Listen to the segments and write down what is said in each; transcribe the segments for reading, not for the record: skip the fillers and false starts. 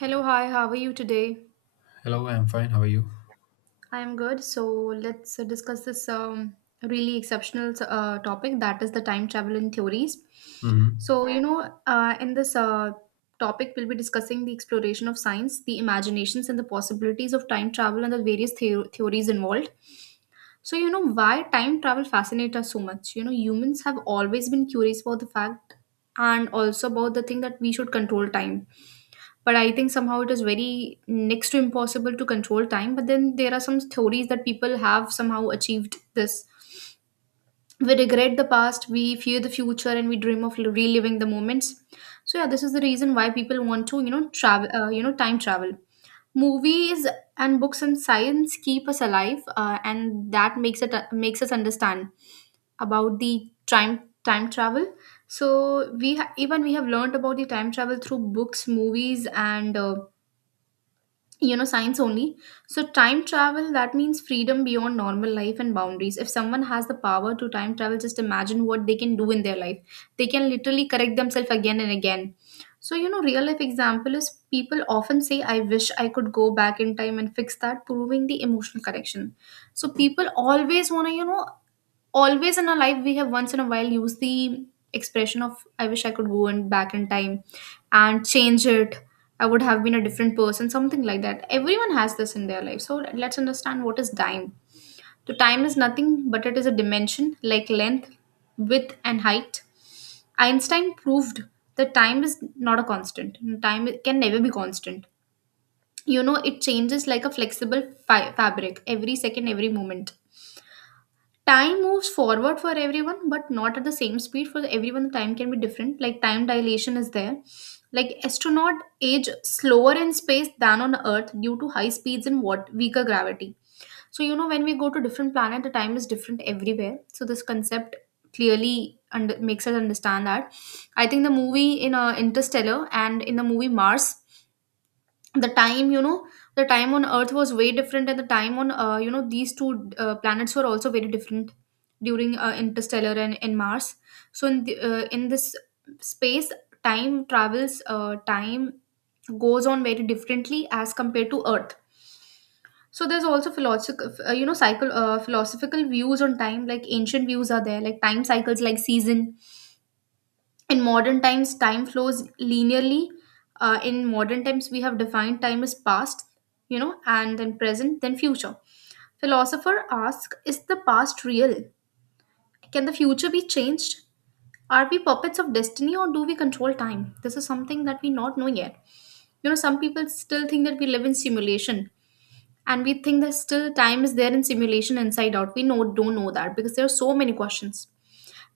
Hello, hi, how are you today? Hello, I'm fine. How are you? I am good. So let's discuss this really exceptional topic that is the time travel in theories. hmm So, you know, in this topic, we'll be discussing the exploration of science, the imaginations, and the possibilities of time travel and the various theories involved. So, you know, why time travel fascinates us so much? You know, humans have always been curious about the fact and also about the thing that we should control time, but I think somehow it is very next to impossible to control time. But then there are some theories that people have somehow achieved this. We regret the past, we fear the future, and we dream of reliving the moments. So yeah, this is the reason why people want to, you know, travel, you know, time travel movies and books, and science keep us alive and that makes it makes us understand about the time, time travel. So even we have learned about the time travel through books, movies, and you know, science only. So time travel, that means freedom beyond normal life and boundaries. If someone has the power to time travel, just imagine what they can do in their life. They can literally correct themselves again and again. So you know, real life example is, people often say, I wish I could go back in time and fix that, proving the emotional correction. So people always want to, you know, always in our life we have once in a while used the expression of, I wish I could go and back in time and change it. I would have been a different person, something like that. Everyone has this in their life. So let's understand what is time. So time is nothing but it is a dimension like length, width, and height. Einstein proved that time is not a constant. Time can never be constant. You know, it changes like a flexible fabric, every second, every moment. Time moves forward for everyone but not at the same speed for everyone. The time can be different, like time dilation is there. Like astronaut age slower in space than on earth due to high speeds and what weaker gravity. So you know, when we go to different planet, the time is different everywhere. So this concept clearly makes us understand that, I think, the movie in Interstellar and in the movie Mars, the time, you know, the time on earth was way different, and the time on you know, these two planets were also very different during Interstellar and in Mars. So in in this space, time travels, time goes on very differently as compared to earth. So there's also philosophical you know, cycle philosophical views on time, like ancient views are there, like time cycles like season. In modern times, time flows linearly. In modern times, we have defined time as past, you know, and then present, then future. Philosopher asks, is the past real? Can the future be changed? Are we puppets of destiny, or do we control time? This is something that we not know yet. You know, some people still think that we live in simulation, and we think that still time is there in simulation, inside out. We know, don't know that, because there are so many questions.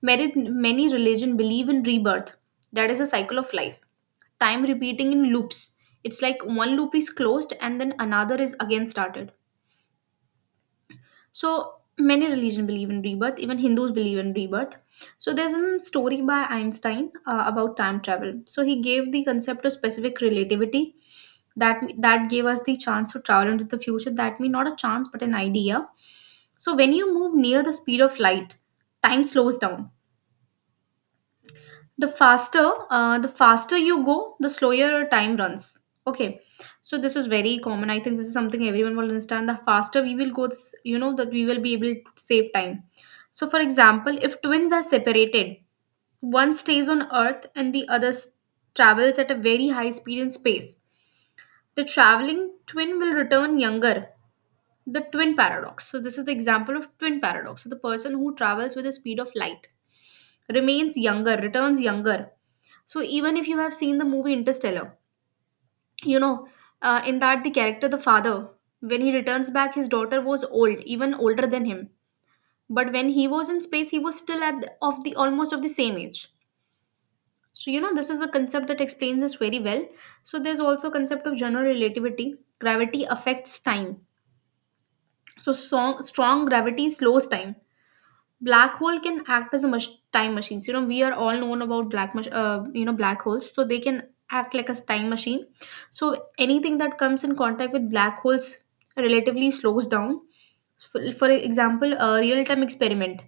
Many, many religion believe in rebirth. That is a cycle of life. Time repeating in loops. It's like one loop is closed and then another is again started. So many religion believe in rebirth. Even Hindus believe in rebirth. So there's a story by Einstein about time travel. So he gave the concept of specific relativity that gave us the chance to travel into the future. That means not a chance but an idea. So when you move near the speed of light, time slows down. The faster, the faster you go, the slower your time runs. Okay, so this is very common. I think this is something everyone will understand. The faster we will go, you know, that we will be able to save time. So for example, if twins are separated, one stays on earth and the travels at a very high speed in space, the traveling twin will return younger. The twin paradox. So this is the example of twin paradox. So the person who travels with the speed of light remains younger, returns younger. So even if you have seen the movie Interstellar, you know, in that the character, the father, when he returns back, his daughter was old, even older than him. But when he was in space, he was still at the, of the almost of the same age. So you know, this is a concept that explains this very well. So there's also concept of general relativity. Gravity affects time. So strong, strong gravity slows time. Black hole can act as a time machine. You know, we are all known about you know, black holes, so they can act like a time machine. So anything that comes in contact with black holes relatively slows down. For example, a real-time experiment,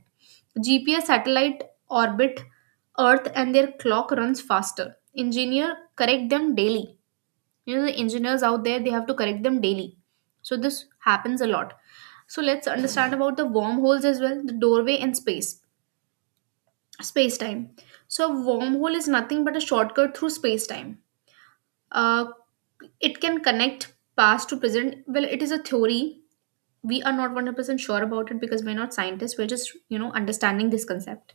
GPS satellite orbit earth and their clock runs faster. Engineer correct them daily. You know, the engineers out there, they have to correct them daily. So this happens a lot. So let's understand about the wormholes as well, the doorway in space, space time. So a wormhole is nothing but a shortcut through space time. Uh, it can connect past to present. Well, it is a theory. We are not 100% sure about it because we're not scientists. We're just, you know, understanding this concept.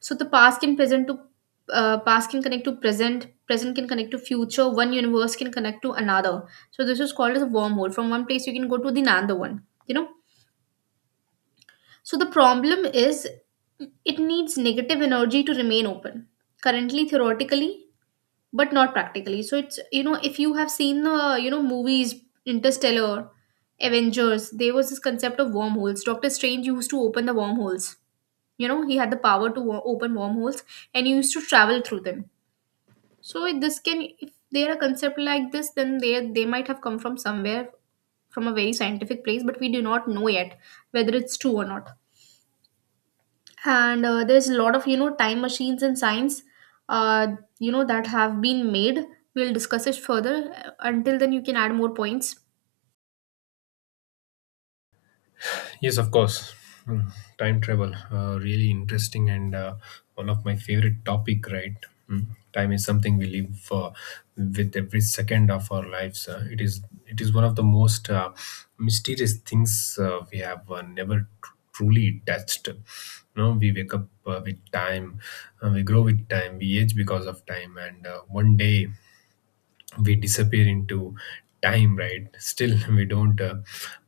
So the past can present to, past can connect to present, present can connect to future, one universe can connect to another. So this is called as a wormhole. From one place, you can go to the another one, you know. So the problem is, it needs negative energy to remain open. Currently, theoretically, but not practically. So it's, you know, if you have seen the, you know, movies Interstellar, Avengers, there was this concept of wormholes. Doctor Strange used to open the wormholes. You know, he had the power to open wormholes, and he used to travel through them. So if this can, if there a concept like this, then they might have come from somewhere, from a very scientific place, but we do not know yet whether it's true or not. And there's a lot of, you know, time machines in science, uh, you know, that have been made. We'll discuss it further. Until then, you can add more points. Yes, of course. Mm, Time travel, really interesting and one of my favorite topic, right? Mm. Time is something we live with every second of our lives. It is one of the most mysterious things we have never tr- truly touched. You know, we wake up with time, we grow with time, we age because of time, and one day we disappear into time, right? Still, we don't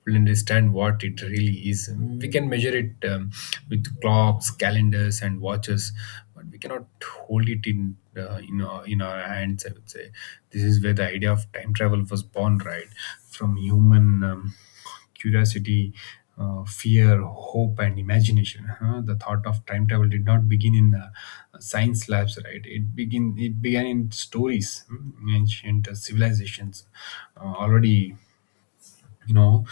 fully understand what it really is. We can measure it with clocks, calendars and watches, but we cannot hold it in in our hands, I would say. This is where the idea of time travel was born, right? From human curiosity, fear, hope, and imagination. Huh? The thought of time travel did not begin in science labs, right? It began in stories. Ancient civilizations already, you know,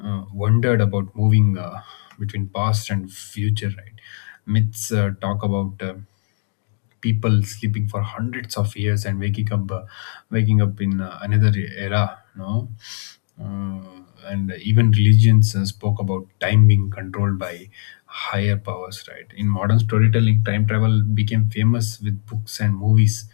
wondered about moving between past and future, right? Myths talk about people sleeping for hundreds of years and waking up in another era, no? Uh, and even religions spoke about time being controlled by higher powers, right? In modern storytelling, time travel became famous with books and movies.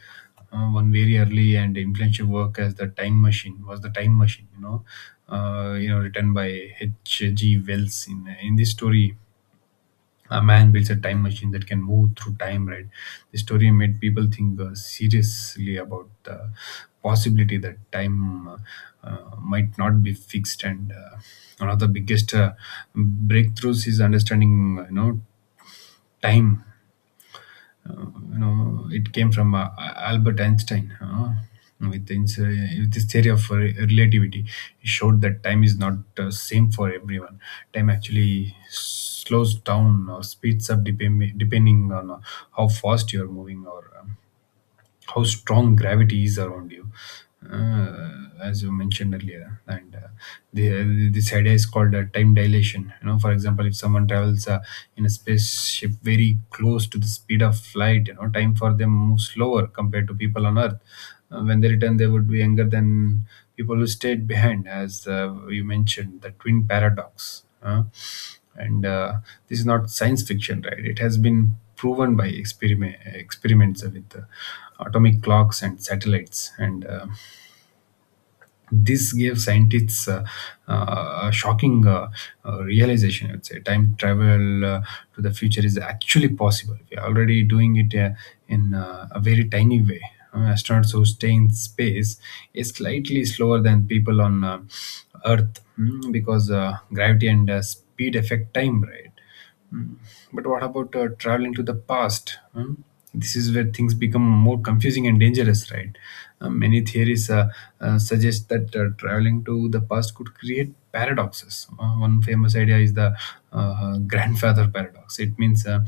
One very early and influential work as the Time Machine was the Time Machine, written by H. G. Wells. In this story, a man builds a time machine that can move through time, right? The story made people think seriously about the possibility that time might not be fixed. And one of the biggest breakthroughs is understanding time, it came from Albert Einstein. With, ins- uh, with his theory of relativity, he showed that time is not same for everyone. Time actually slows down or speeds up depending on how fast you are moving or how strong gravity is around you, uh, as you mentioned earlier. And this idea is called time dilation. You know, for example, if someone travels in a spaceship very close to the speed of light, you know, time for them moves slower compared to people on earth. When they return, they would be younger than people who stayed behind, as you mentioned, the twin paradox. Huh? And this is not science fiction, right? It has been proven by experiments with atomic clocks and satellites. And this gave scientists a shocking realization, I would say. Time travel to the future is actually possible. We are already doing it in a very tiny way. Astronauts who stay in space is slightly slower than people on earth, because gravity and speed affect time, right? But what about traveling to the past? Hmm? This is where things become more confusing and dangerous, right? Many theories suggest that traveling to the past could create paradoxes. One famous idea is the grandfather paradox. It means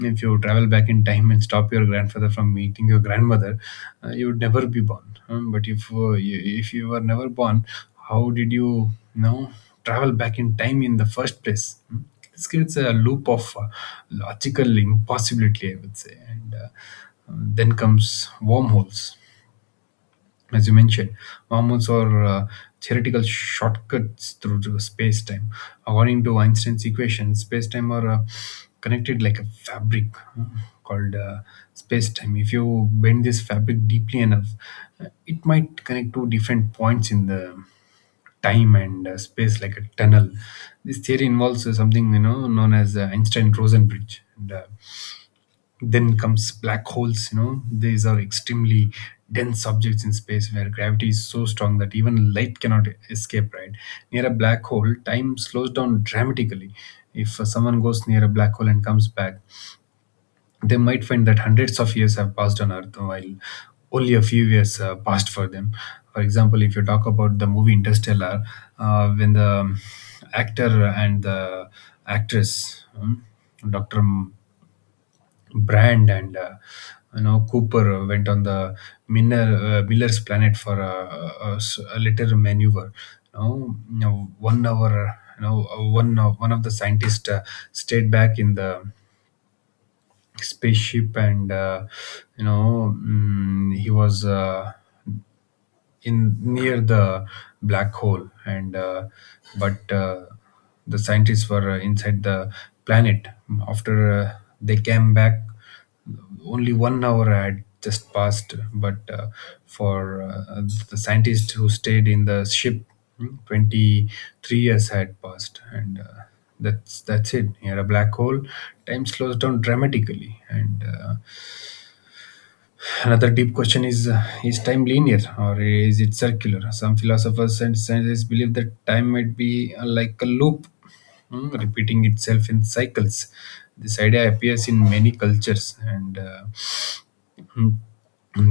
if you travel back in time and stop your grandfather from meeting your grandmother, you would never be born. But if you were never born, how did you, you know, travel back in time in the first place? Hmm? This creates a loop of logical impossibility, I would say. And then comes wormholes, as you mentioned. Mormons are theoretical shortcuts through the space-time. According to Einstein's equation, space-time are connected like a fabric uh, called space-time. If you bend this fabric deeply enough, it might connect to different points in the time and space like a tunnel. This theory involves something, you know, known as the Einstein-Rosen bridge. And then comes black holes. You know, these are extremely dense objects in space where gravity is so strong that even light cannot escape, right? Near a black hole, time slows down dramatically. If someone goes near a black hole and comes back, they might find that hundreds of years have passed on earth while only a few years passed for them. For example, if you talk about the movie Interstellar, when the actor and the actress, Dr. Brand and you know, Cooper, went on the Miller's planet for a little maneuver. You know, one hour. You know, one of the scientists stayed back in the spaceship, and you know, he was, in near the black hole, and but the scientists were inside the planet. After they came back, only one hour had just passed, but for the scientist who stayed in the ship, 23 years had passed. And that's it. Here, a black hole, time slows down dramatically. And another deep question is, is time linear or is it circular? Some philosophers and scientists believe that time might be like a loop, repeating itself in cycles. This idea appears in many cultures. And Mm.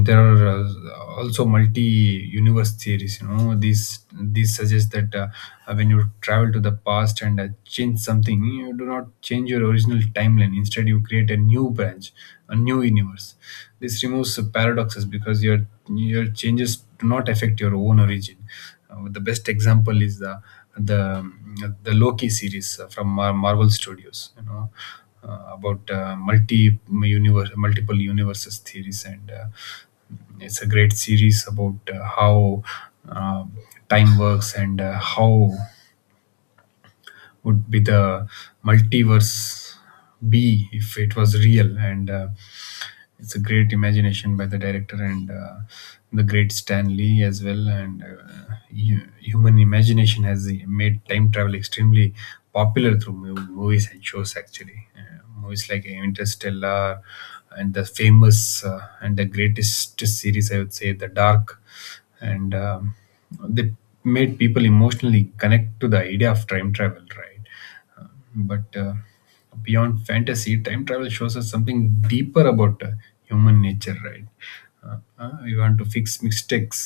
There are also multi-universe theories. You know, these suggest that when you travel to the past and change something, you do not change your original timeline. Instead, you create a new branch, a new universe. This removes paradoxes because your changes do not affect your own origin. The best example is the Loki series from Marvel Studios. You know. About multi universe, multiple universes theories. And it's a great series about how um time works, and how would be the multiverse be if it was real. And it's a great imagination by the director, and the great Stan Lee as well. And human imagination has made time travel extremely popular through movies and shows. Actually, movies like Interstellar and the famous and the greatest series, I would say, The Dark, and they made people emotionally connect to the idea of time travel, right? Um, but beyond fantasy, time travel shows us something deeper about human nature, right? Uh, we want to fix mistakes,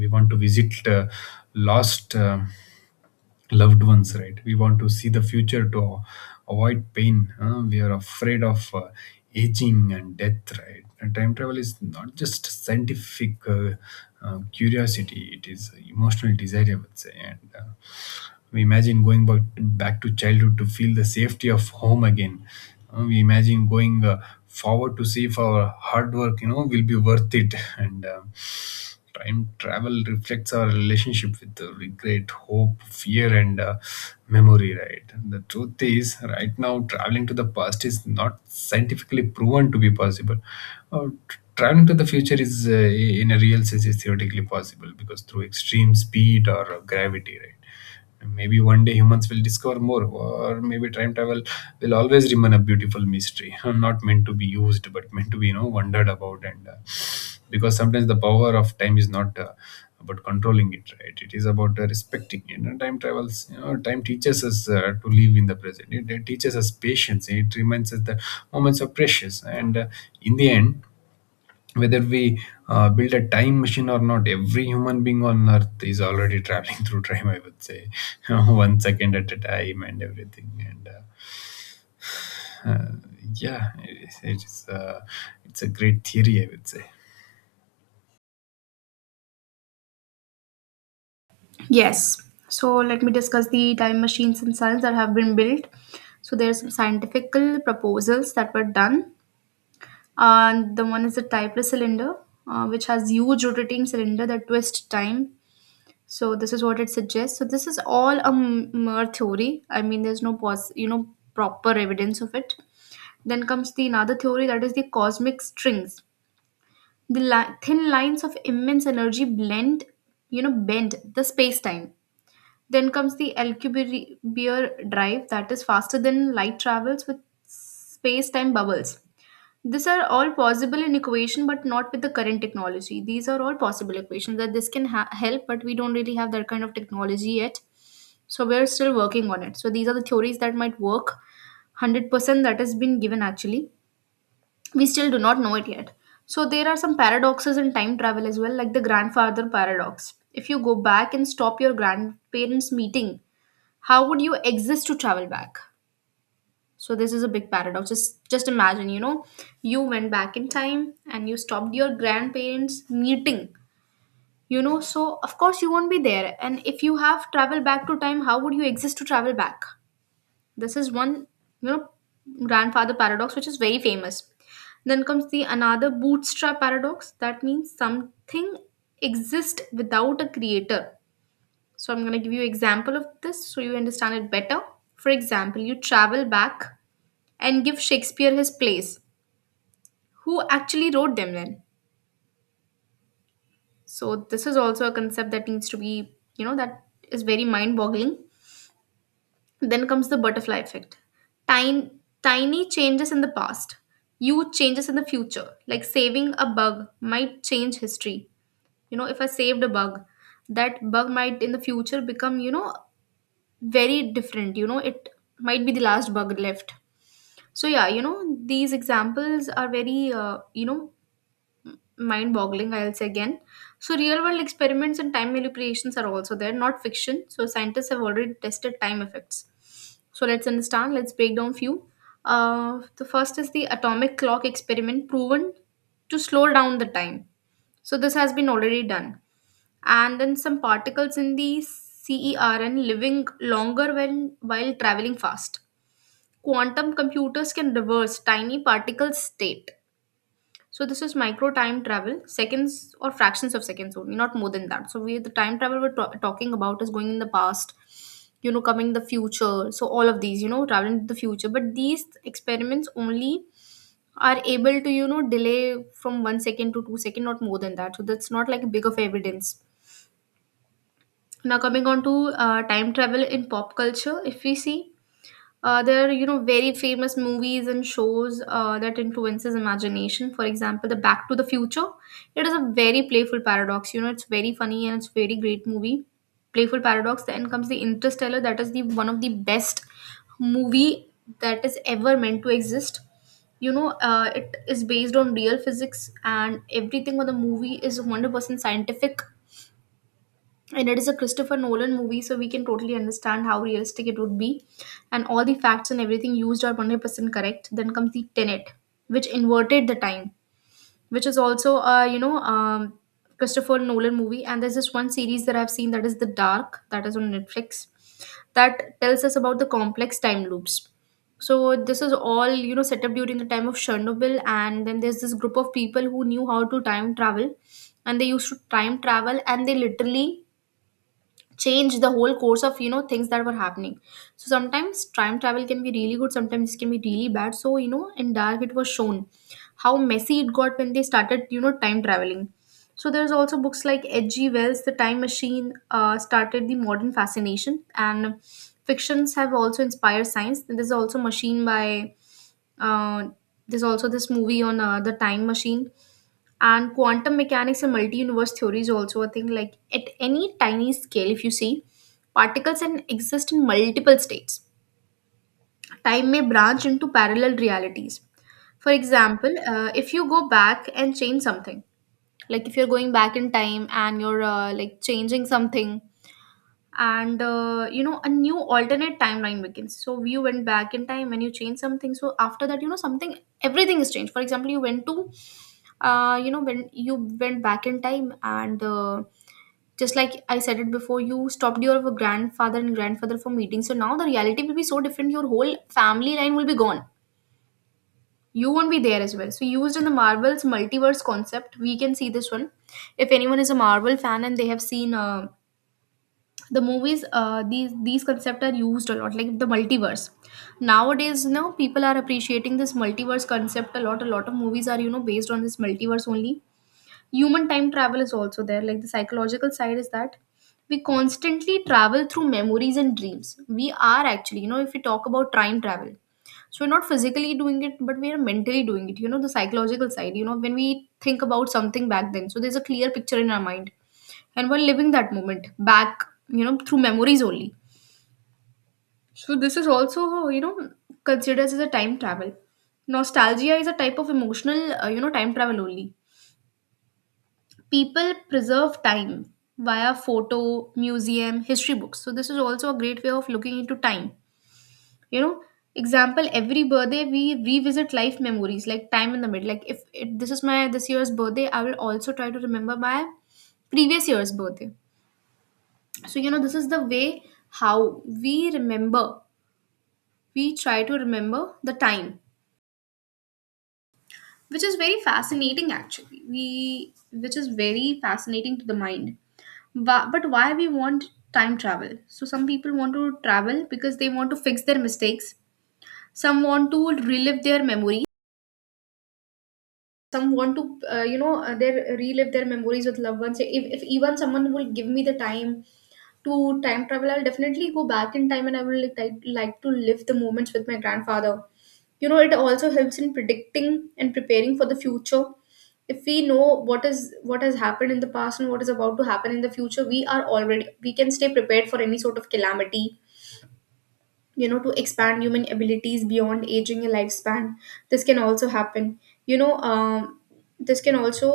we want to visit lost loved ones, right? We want to see the future to avoid pain. Huh? We are afraid of aging and death, right? And time travel is not just scientific curiosity, it is emotional desire, I would say. And we imagine going back to childhood to feel the safety of home again. We imagine going forward to see if our hard work, you know, will be worth it. And time travel reflects our relationship with the regret, hope, fear, and memory, right? The truth is, right now, traveling to the past is not scientifically proven to be possible. Traveling to the future is, in a real sense, is theoretically possible because through extreme speed or gravity, right? Maybe one day humans will discover more, or maybe time travel will always remain a beautiful mystery, not meant to be used, but meant to be, you know, wondered about. And because sometimes the power of time is not about controlling it, right? It is about respecting it. And time travels, you know, time teaches us to live in the present. It teaches us patience. It reminds us that moments are precious, and in the end, whether we build a time machine or not, every human being on earth is already traveling through time, I would say, one second at a time and everything. And uh, yeah, it is, it's a great theory, I would say. Yes. So let me discuss the time machines in science that have been built. So there are some scientific proposals that were done, and the one is the typeless cylinder, which has huge rotating cylinder that twists time. So this is what it suggests. So this is all a mere theory. I mean, there's no you know, proper evidence of it. Then comes the another theory, that is the cosmic strings. The thin lines of immense energy blend, you know, bend the space-time. Then comes the Alcubierre drive, that is faster than light travels with space-time bubbles. These are all possible in equation, but not with the current technology. These are all possible equations that this can help, but we don't really have that kind of technology yet. So we're still working on it. So these are the theories that might work. 100% that has been given actually. We still do not know it yet. So there are some paradoxes in time travel as well, like the grandfather paradox. If you go back and stop your grandparents' meeting, how would you exist to travel back? So this is a big paradox. Just imagine, you know, you went back in time and you stopped your grandparents meeting. You know, so of course you won't be there. And if you have travel back to time, how would you exist to travel back? This is one, you know, grandfather paradox, which is very famous. Then comes the another bootstrap paradox. That means something exists without a creator. So I'm gonna give you example of this so you understand it better. For example, you travel back and give Shakespeare his plays. Who actually wrote them then? So this is also a concept that needs to be, you know, that is very mind-boggling. Then comes the butterfly effect. Tiny, tiny changes in the past, huge changes in the future. Like saving a bug might change history. You know, if I saved a bug, that bug might in the future become, you know, very different. You know, it might be the last bug left. So yeah, you know, these examples are very, mind boggling, I'll say again. So real world experiments and time manipulations are also there, not fiction. So scientists have already tested time effects. So let's understand, let's break down few. The first is the atomic clock experiment proven to slow down the time. So this has been already done. And then some particles in the CERN living longer when while traveling fast. Quantum computers can reverse tiny particle state, so this is micro time travel, seconds or fractions of seconds only, not more than that. So we the time travel we're ta- talking about is going in the past, you know, coming in the future. So all of these, you know, traveling to the future. But these experiments only are able to, you know, delay from one second to two second, not more than that. So that's not like a big of evidence. Now coming on to time travel in pop culture, if we see there are, you know, very famous movies and shows that influences imagination. For example, the Back to the Future. It is a very playful paradox. You know, it's very funny and it's very great movie. Playful paradox. Then comes the Interstellar. That is the one of the best movie that is ever meant to exist. It is based on real physics and everything on the movie is 100% scientific, and it is a Christopher Nolan movie, so we can totally understand how realistic it would be, and all the facts and everything used are 100% correct. Then comes the Tenet, which inverted the time, which is also a Christopher Nolan movie. And there's this one series that I've seen that is The Dark, that is on Netflix, that tells us about the complex time loops. So this is all, you know, set up during the time of Chernobyl, and then there's this group of people who knew how to time travel, and they used to time travel, and they literally change the whole course of, you know, things that were happening. So sometimes time travel can be really good, sometimes it can be really bad. So you know, in dark it was shown how messy it got when they started, you know, time traveling. So there's also books like H.G. Wells' The Time Machine, started the modern fascination, and fictions have also inspired science. There's also Machine by uh, there's also this movie on the Time Machine. And quantum mechanics and multi-universe theory is also a thing. Like at any tiny scale, if you see, particles can exist in multiple states, time may branch into parallel realities. For example, if you go back and change something, like if you're going back in time and you're, like, changing something, and you know, a new alternate timeline begins. So you went back in time and you changed something, so after that, you know, something everything is changed. For example, you went to, you know, when you went back in time and, just like I said it before, you stopped your grandfather from meeting, so now the reality will be so different, your whole family line will be gone, you won't be there as well. So used in the Marvel's multiverse concept, we can see this one. If anyone is a Marvel fan and they have seen, the movies, these concepts are used a lot, like the multiverse. Nowadays, you know, people are appreciating this multiverse concept a lot. A lot of movies are, you know, based on this multiverse only. Human time travel is also there. Like the psychological side is that we constantly travel through memories and dreams. We are actually, you know, if we talk about time travel, so we're not physically doing it, but we are mentally doing it. You know, the psychological side, you know, when we think about something back then, so there's a clear picture in our mind and we're living that moment back, you know, through memories only. So this is also, you know, considered as a time travel. Nostalgia is a type of emotional, time travel only. People preserve time via photo, museum, history books. So this is also a great way of looking into time, you know. Example, every birthday we revisit life memories, like time in the middle. Like if it, this is my this year's birthday, I will also try to remember my previous year's birthday. So you know, this is the way how we remember. We try to remember the time, which is very fascinating actually, we which is very fascinating to the mind. But why we want time travel? So some people want to travel because they want to fix their mistakes. Some want to relive their memories. Some want to you know their relive their memories with loved ones. If even someone will give me the time to time travel, I'll definitely go back in time and I will like to live the moments with my grandfather. You know, it also helps in predicting and preparing for the future. If we know what is, what has happened in the past and what is about to happen in the future, we are already, we can stay prepared for any sort of calamity. You know, to expand human abilities beyond aging and lifespan, this can also happen, you know um, this can also,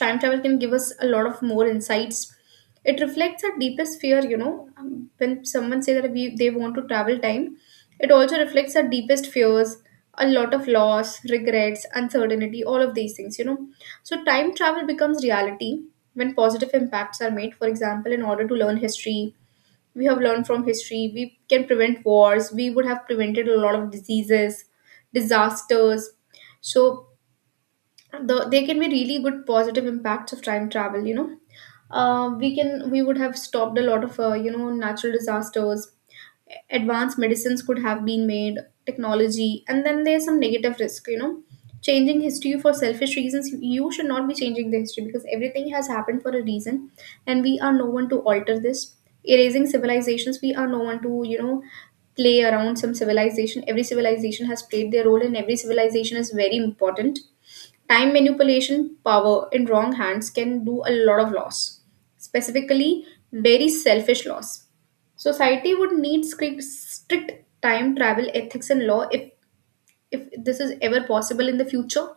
time travel can give us a lot of more insights. It reflects our deepest fear, you know. Um, when someone say that we they want to travel time, it also reflects our deepest fears, a lot of loss, regrets, uncertainty, all of these things, you know. So time travel becomes reality when positive impacts are made. For example, in order to learn history, we have learned from history, we can prevent wars, we would have prevented a lot of diseases, disasters. So they can be really good positive impacts of time travel, you know. We can, we would have stopped a lot of, natural disasters. Advanced medicines could have been made, technology. And then there's some negative risk, you know. Changing history for selfish reasons, you should not be changing the history, because everything has happened for a reason and we are no one to alter this. Erasing civilizations, we are no one to, you know, play around some civilization. Every civilization has played their role and every civilization is very important. Time manipulation, power in wrong hands can do a lot of loss, specifically, very selfish loss. Society would need strict time travel ethics and law, if this is ever possible in the future.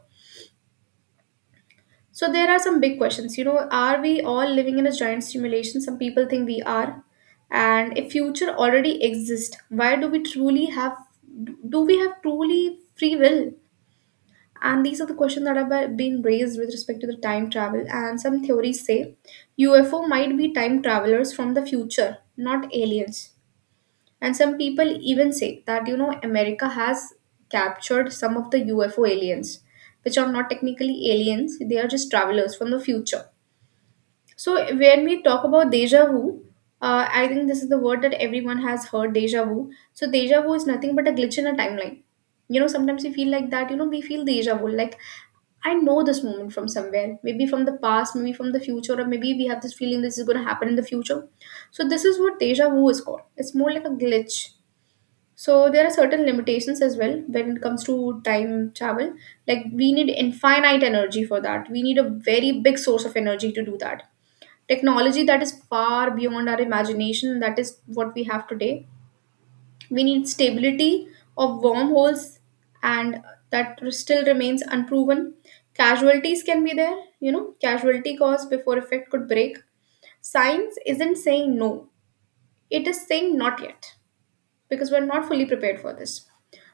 So there are some big questions. You know, are we all living in a giant simulation? Some people think we are. And if future already exists, why do we truly have, do we have truly free will? And these are the questions that have been raised with respect to the time travel. And some theories say UFO might be time travelers from the future, not aliens. And some people even say that, you know, America has captured some of the UFO aliens, which are not technically aliens, they are just travelers from the future. So when we talk about deja vu, I think this is the word that everyone has heard, deja vu. So deja vu is nothing but a glitch in a timeline. You know, sometimes we feel like that. You know, we feel deja vu. Like, I know this moment from somewhere, maybe from the past, maybe from the future, or maybe we have this feeling this is going to happen in the future. So this is what deja vu is called. It's more like a glitch. So there are certain limitations as well when it comes to time travel. Like, we need infinite energy for that. We need a very big source of energy to do that. Technology that is far beyond our imagination, that is what we have today. We need stability of wormholes, and that still remains unproven. Casualties can be there, you know, casualty cause before effect could break. Science isn't saying no, it is saying not yet, because we're not fully prepared for this.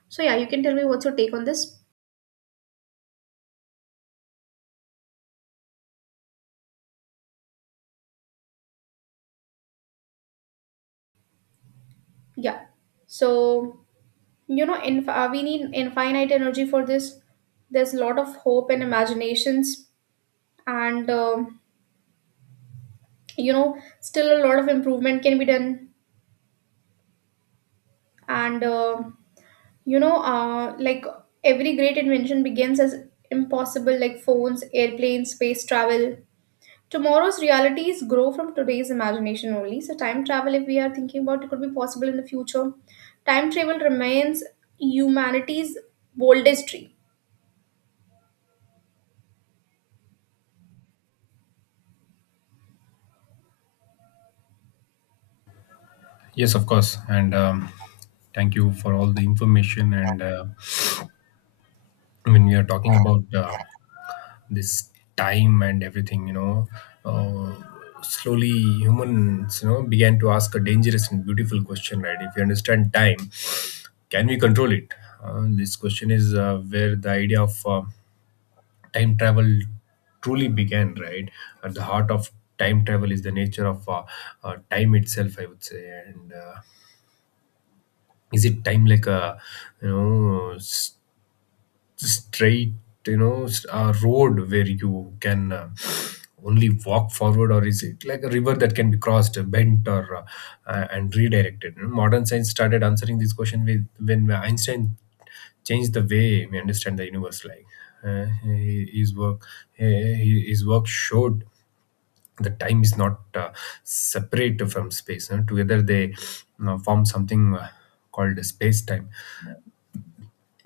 So yeah, you can tell me, what's your take on this? Yeah. So, you know, we need infinite energy for this. There's a lot of hope and imaginations, and you know, still a lot of improvement can be done. And like, every great invention begins as impossible, like phones, airplanes, space travel. Tomorrow's realities grow from today's imagination only. So time travel, if we are thinking about it, could be possible in the future. Time travel remains humanity's boldest dream. Yes, of course. And thank you for all the information. And when we are talking about this time and everything, you know, uh, slowly humans, you know, began to ask a dangerous and beautiful question, right? If you understand time, can we control it? This question is where the idea of time travel truly began, right? At the heart of time travel is the nature of time itself, I would say. And is it time like a you know straight road where you can only walk forward, or is it like a river that can be crossed, bent, or and redirected? You know, modern science started answering this question with when Einstein changed the way we understand the universe. Like, uh, his work his work showed the time is not separate from space, you know. Together they, form something called space time.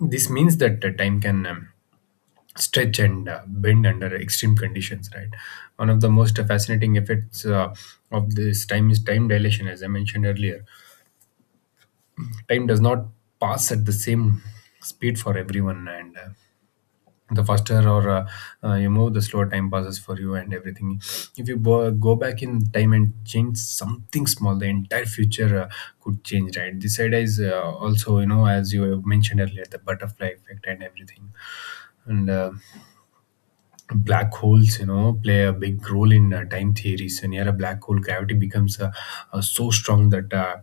This means that time can stretch and bend under extreme conditions, right? One of the most fascinating effects of this time is time dilation. As I mentioned earlier, time does not pass at the same speed for everyone, and the faster or you move, the slower time passes for you and everything. If you go back in time and change something small, the entire future could change, right? This idea is, also, you know, as you have mentioned earlier, the butterfly effect and everything. And black holes, you know, play a big role in time theories. So near a black hole, gravity becomes so strong that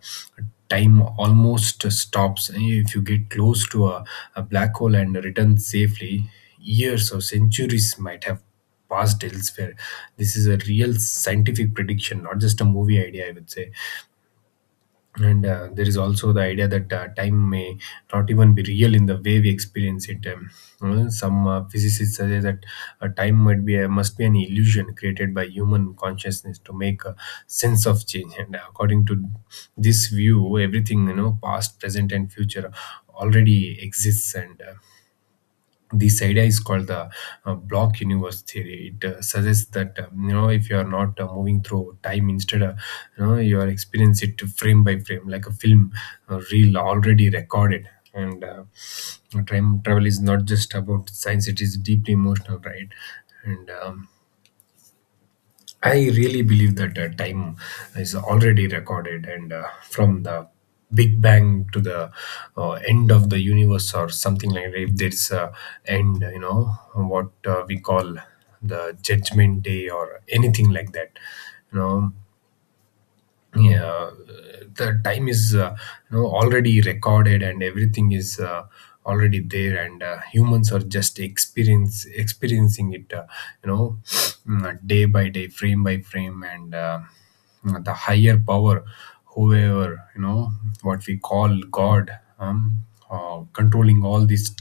time almost stops. If you get close to a black hole and return safely, years or centuries might have passed elsewhere. This is a real scientific prediction, not just a movie idea, I would say. And there is also the idea that time may not even be real in the way we experience it. Some physicists suggest that time might be must be an illusion created by human consciousness to make a sense of change. And according to this view, everything, you know, past, present, and future, already exists. And this idea is called the block universe theory. It suggests that, you know, if you are not moving through time, instead you know, you are experience it frame by frame like a film reel already recorded. And time travel is not just about science, it is deeply emotional, right? And I really believe that time is already recorded, and from the Big Bang to the end of the universe or something like that. If there's a end, you know, what we call the Judgment Day or anything like that, you know, yeah, the time is, you know, already recorded, and everything is already there, and humans are just experience experiencing it, you know day by day, frame by frame, and the higher power, whoever, you know, what we call god, um, controlling all these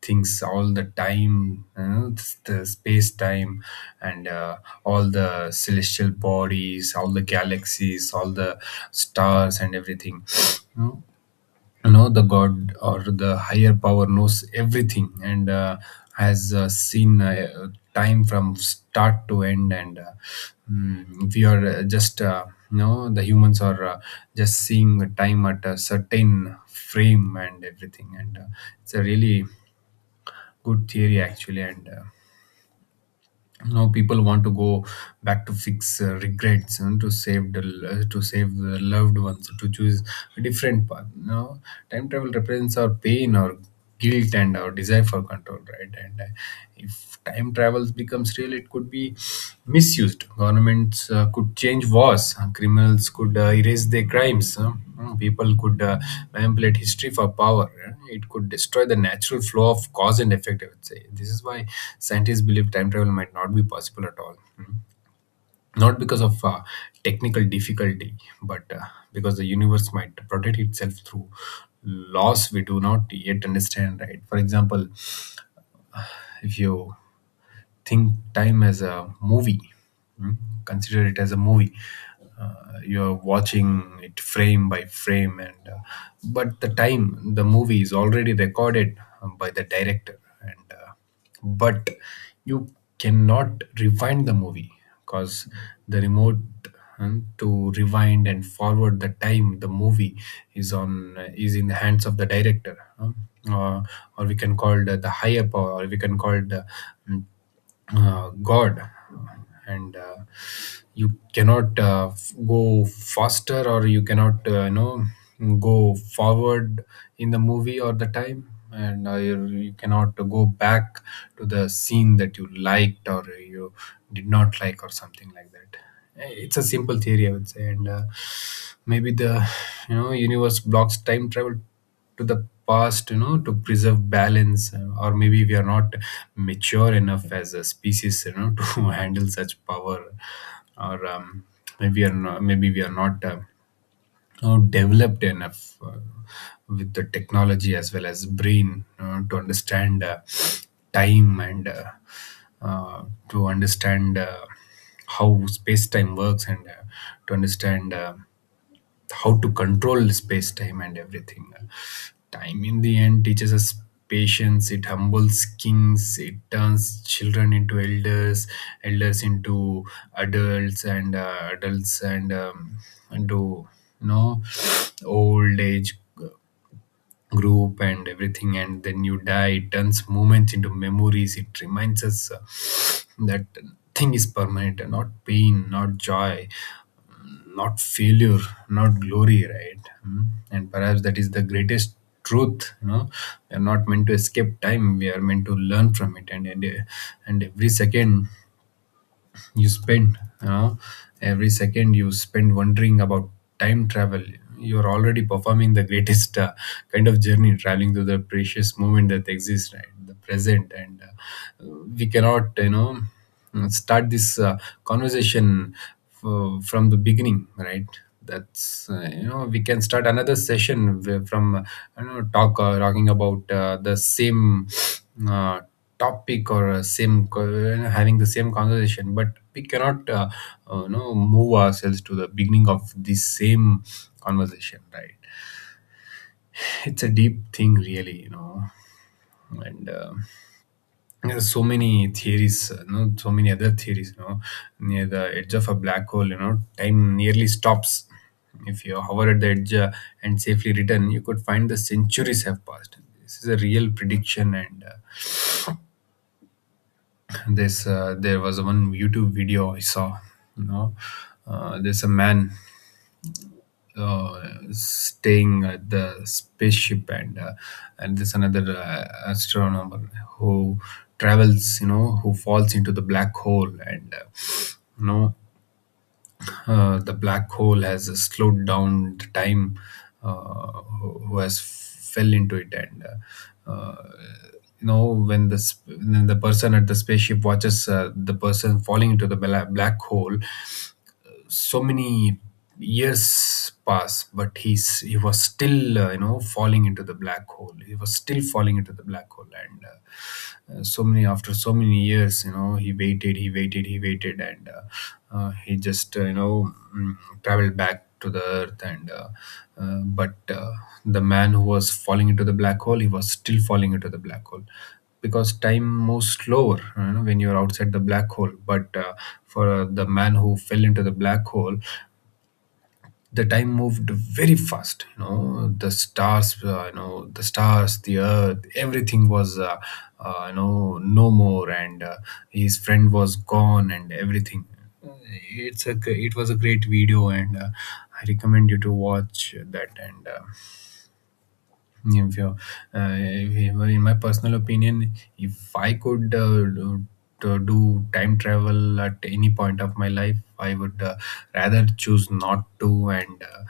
things all the time, you know, the space time, and all the celestial bodies, all the galaxies, all the stars and everything. You know, you know, the god or the higher power knows everything, and has seen time from start to end, and we are, just you know, the humans are just seeing the time at a certain frame and everything, and it's a really good theory actually. And now people want to go back to fix regrets, and to save the loved ones, to choose a different path. Now time travel represents our pain, our guilt, and our desire for control, right? And if time travels becomes real, it could be misused. Governments could change laws, criminals could erase their crimes, huh? Mm. People could manipulate history for power. Eh? It could destroy the natural flow of cause and effect, I would say. This is why scientists believe time travel might not be possible at all. Mm. Not because of technical difficulty, but because the universe might protect itself through laws we do not yet understand, right? For example, if you think time as a movie. Mm. Consider it as a movie. Uh, you're watching it frame by frame, and but the time the movie is already recorded by the director, and but you cannot rewind the movie, because the remote, to rewind and forward the time, the movie is on is in the hands of the director, or, or we can call it the higher power, or we can call it the, God, and you cannot go faster, or you cannot, you know, go forward in the movie or the time, and you cannot go back to the scene that you liked or you did not like or something like that. Eh, it's a simple theory, I would say, and maybe the, you know, universe blocks time travel to the past, you know, to preserve balance, or maybe we are not mature enough as a species, you know, to handle such power. Or maybe we are not, Maybe we are not you know, developed enough with the technology as well as brain, to understand time, and uh, to understand how space time works, and to understand how to control space time and everything. Time in the end teaches us patience, it humbles kings, it turns children into elders, elders into adults, and adults and into, you know, old age group and everything, and then you die. It turns moments into memories, it reminds us that thing is permanent, not pain, not joy, not failure, not glory, right? Mm. And perhaps that is the greatest truth. You know, we are not meant to escape time. We are meant to learn from it, and every second you spend, you know every second you spend wondering about time travel, you're already performing the greatest kind of journey, traveling to the precious moment that exists, right, the present. And we cannot, you know, start this conversation from the beginning, right? that's You know, we can start another session, from, you know, talking about the same uh, topic, or having the same conversation, but we cannot, you know, move ourselves to the beginning of the same conversation, right? It's a deep thing really, you know. And there's so many theories, you know, so many other theories, you know. Near the edge of a black hole, you know, time nearly stops. If you hover at the edge and safely return, you could find the centuries have passed. This is a real prediction. And uh, this uh, there was one YouTube video I saw, you know. There's a man staying at the spaceship, and and there's another astronomer who travels, you know, who falls into the black hole, and you know, the black hole has slowed down the time uh, who has fell into it. And uh, uh, you know, when the when the person at the spaceship watches the person falling into the black hole, so many years pass, but he was still, you know, falling into the black hole. He was still falling into the black hole, and so many after so many years, you know, he waited, he waited, he waited, and he just, traveled back to the earth, and but the man who was falling into the black hole, he was still falling into the black hole, because time moves slower, you know, when you're outside the black hole. But for the man who fell into the black hole, the time moved very fast. You know, the stars, you know, the stars, the earth, everything was, you know, no more, and his friend was gone, and everything. It was a great video, and I recommend you to watch that. And. If you, uh, if- In my personal opinion, if I could do to do time travel at any point of my life, I would rather choose not to, and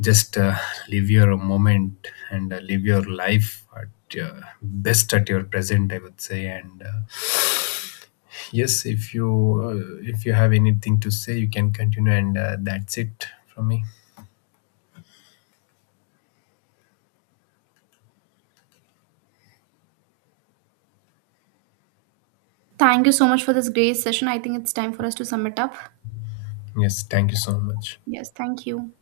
just, live your moment, and live your life at best at your present, I would say. And yes, if you have anything to say, you can continue, and that's it from me. Thank you so much for this great session. I think it's time for us to sum it up. Yes, thank you so much. Yes, thank you.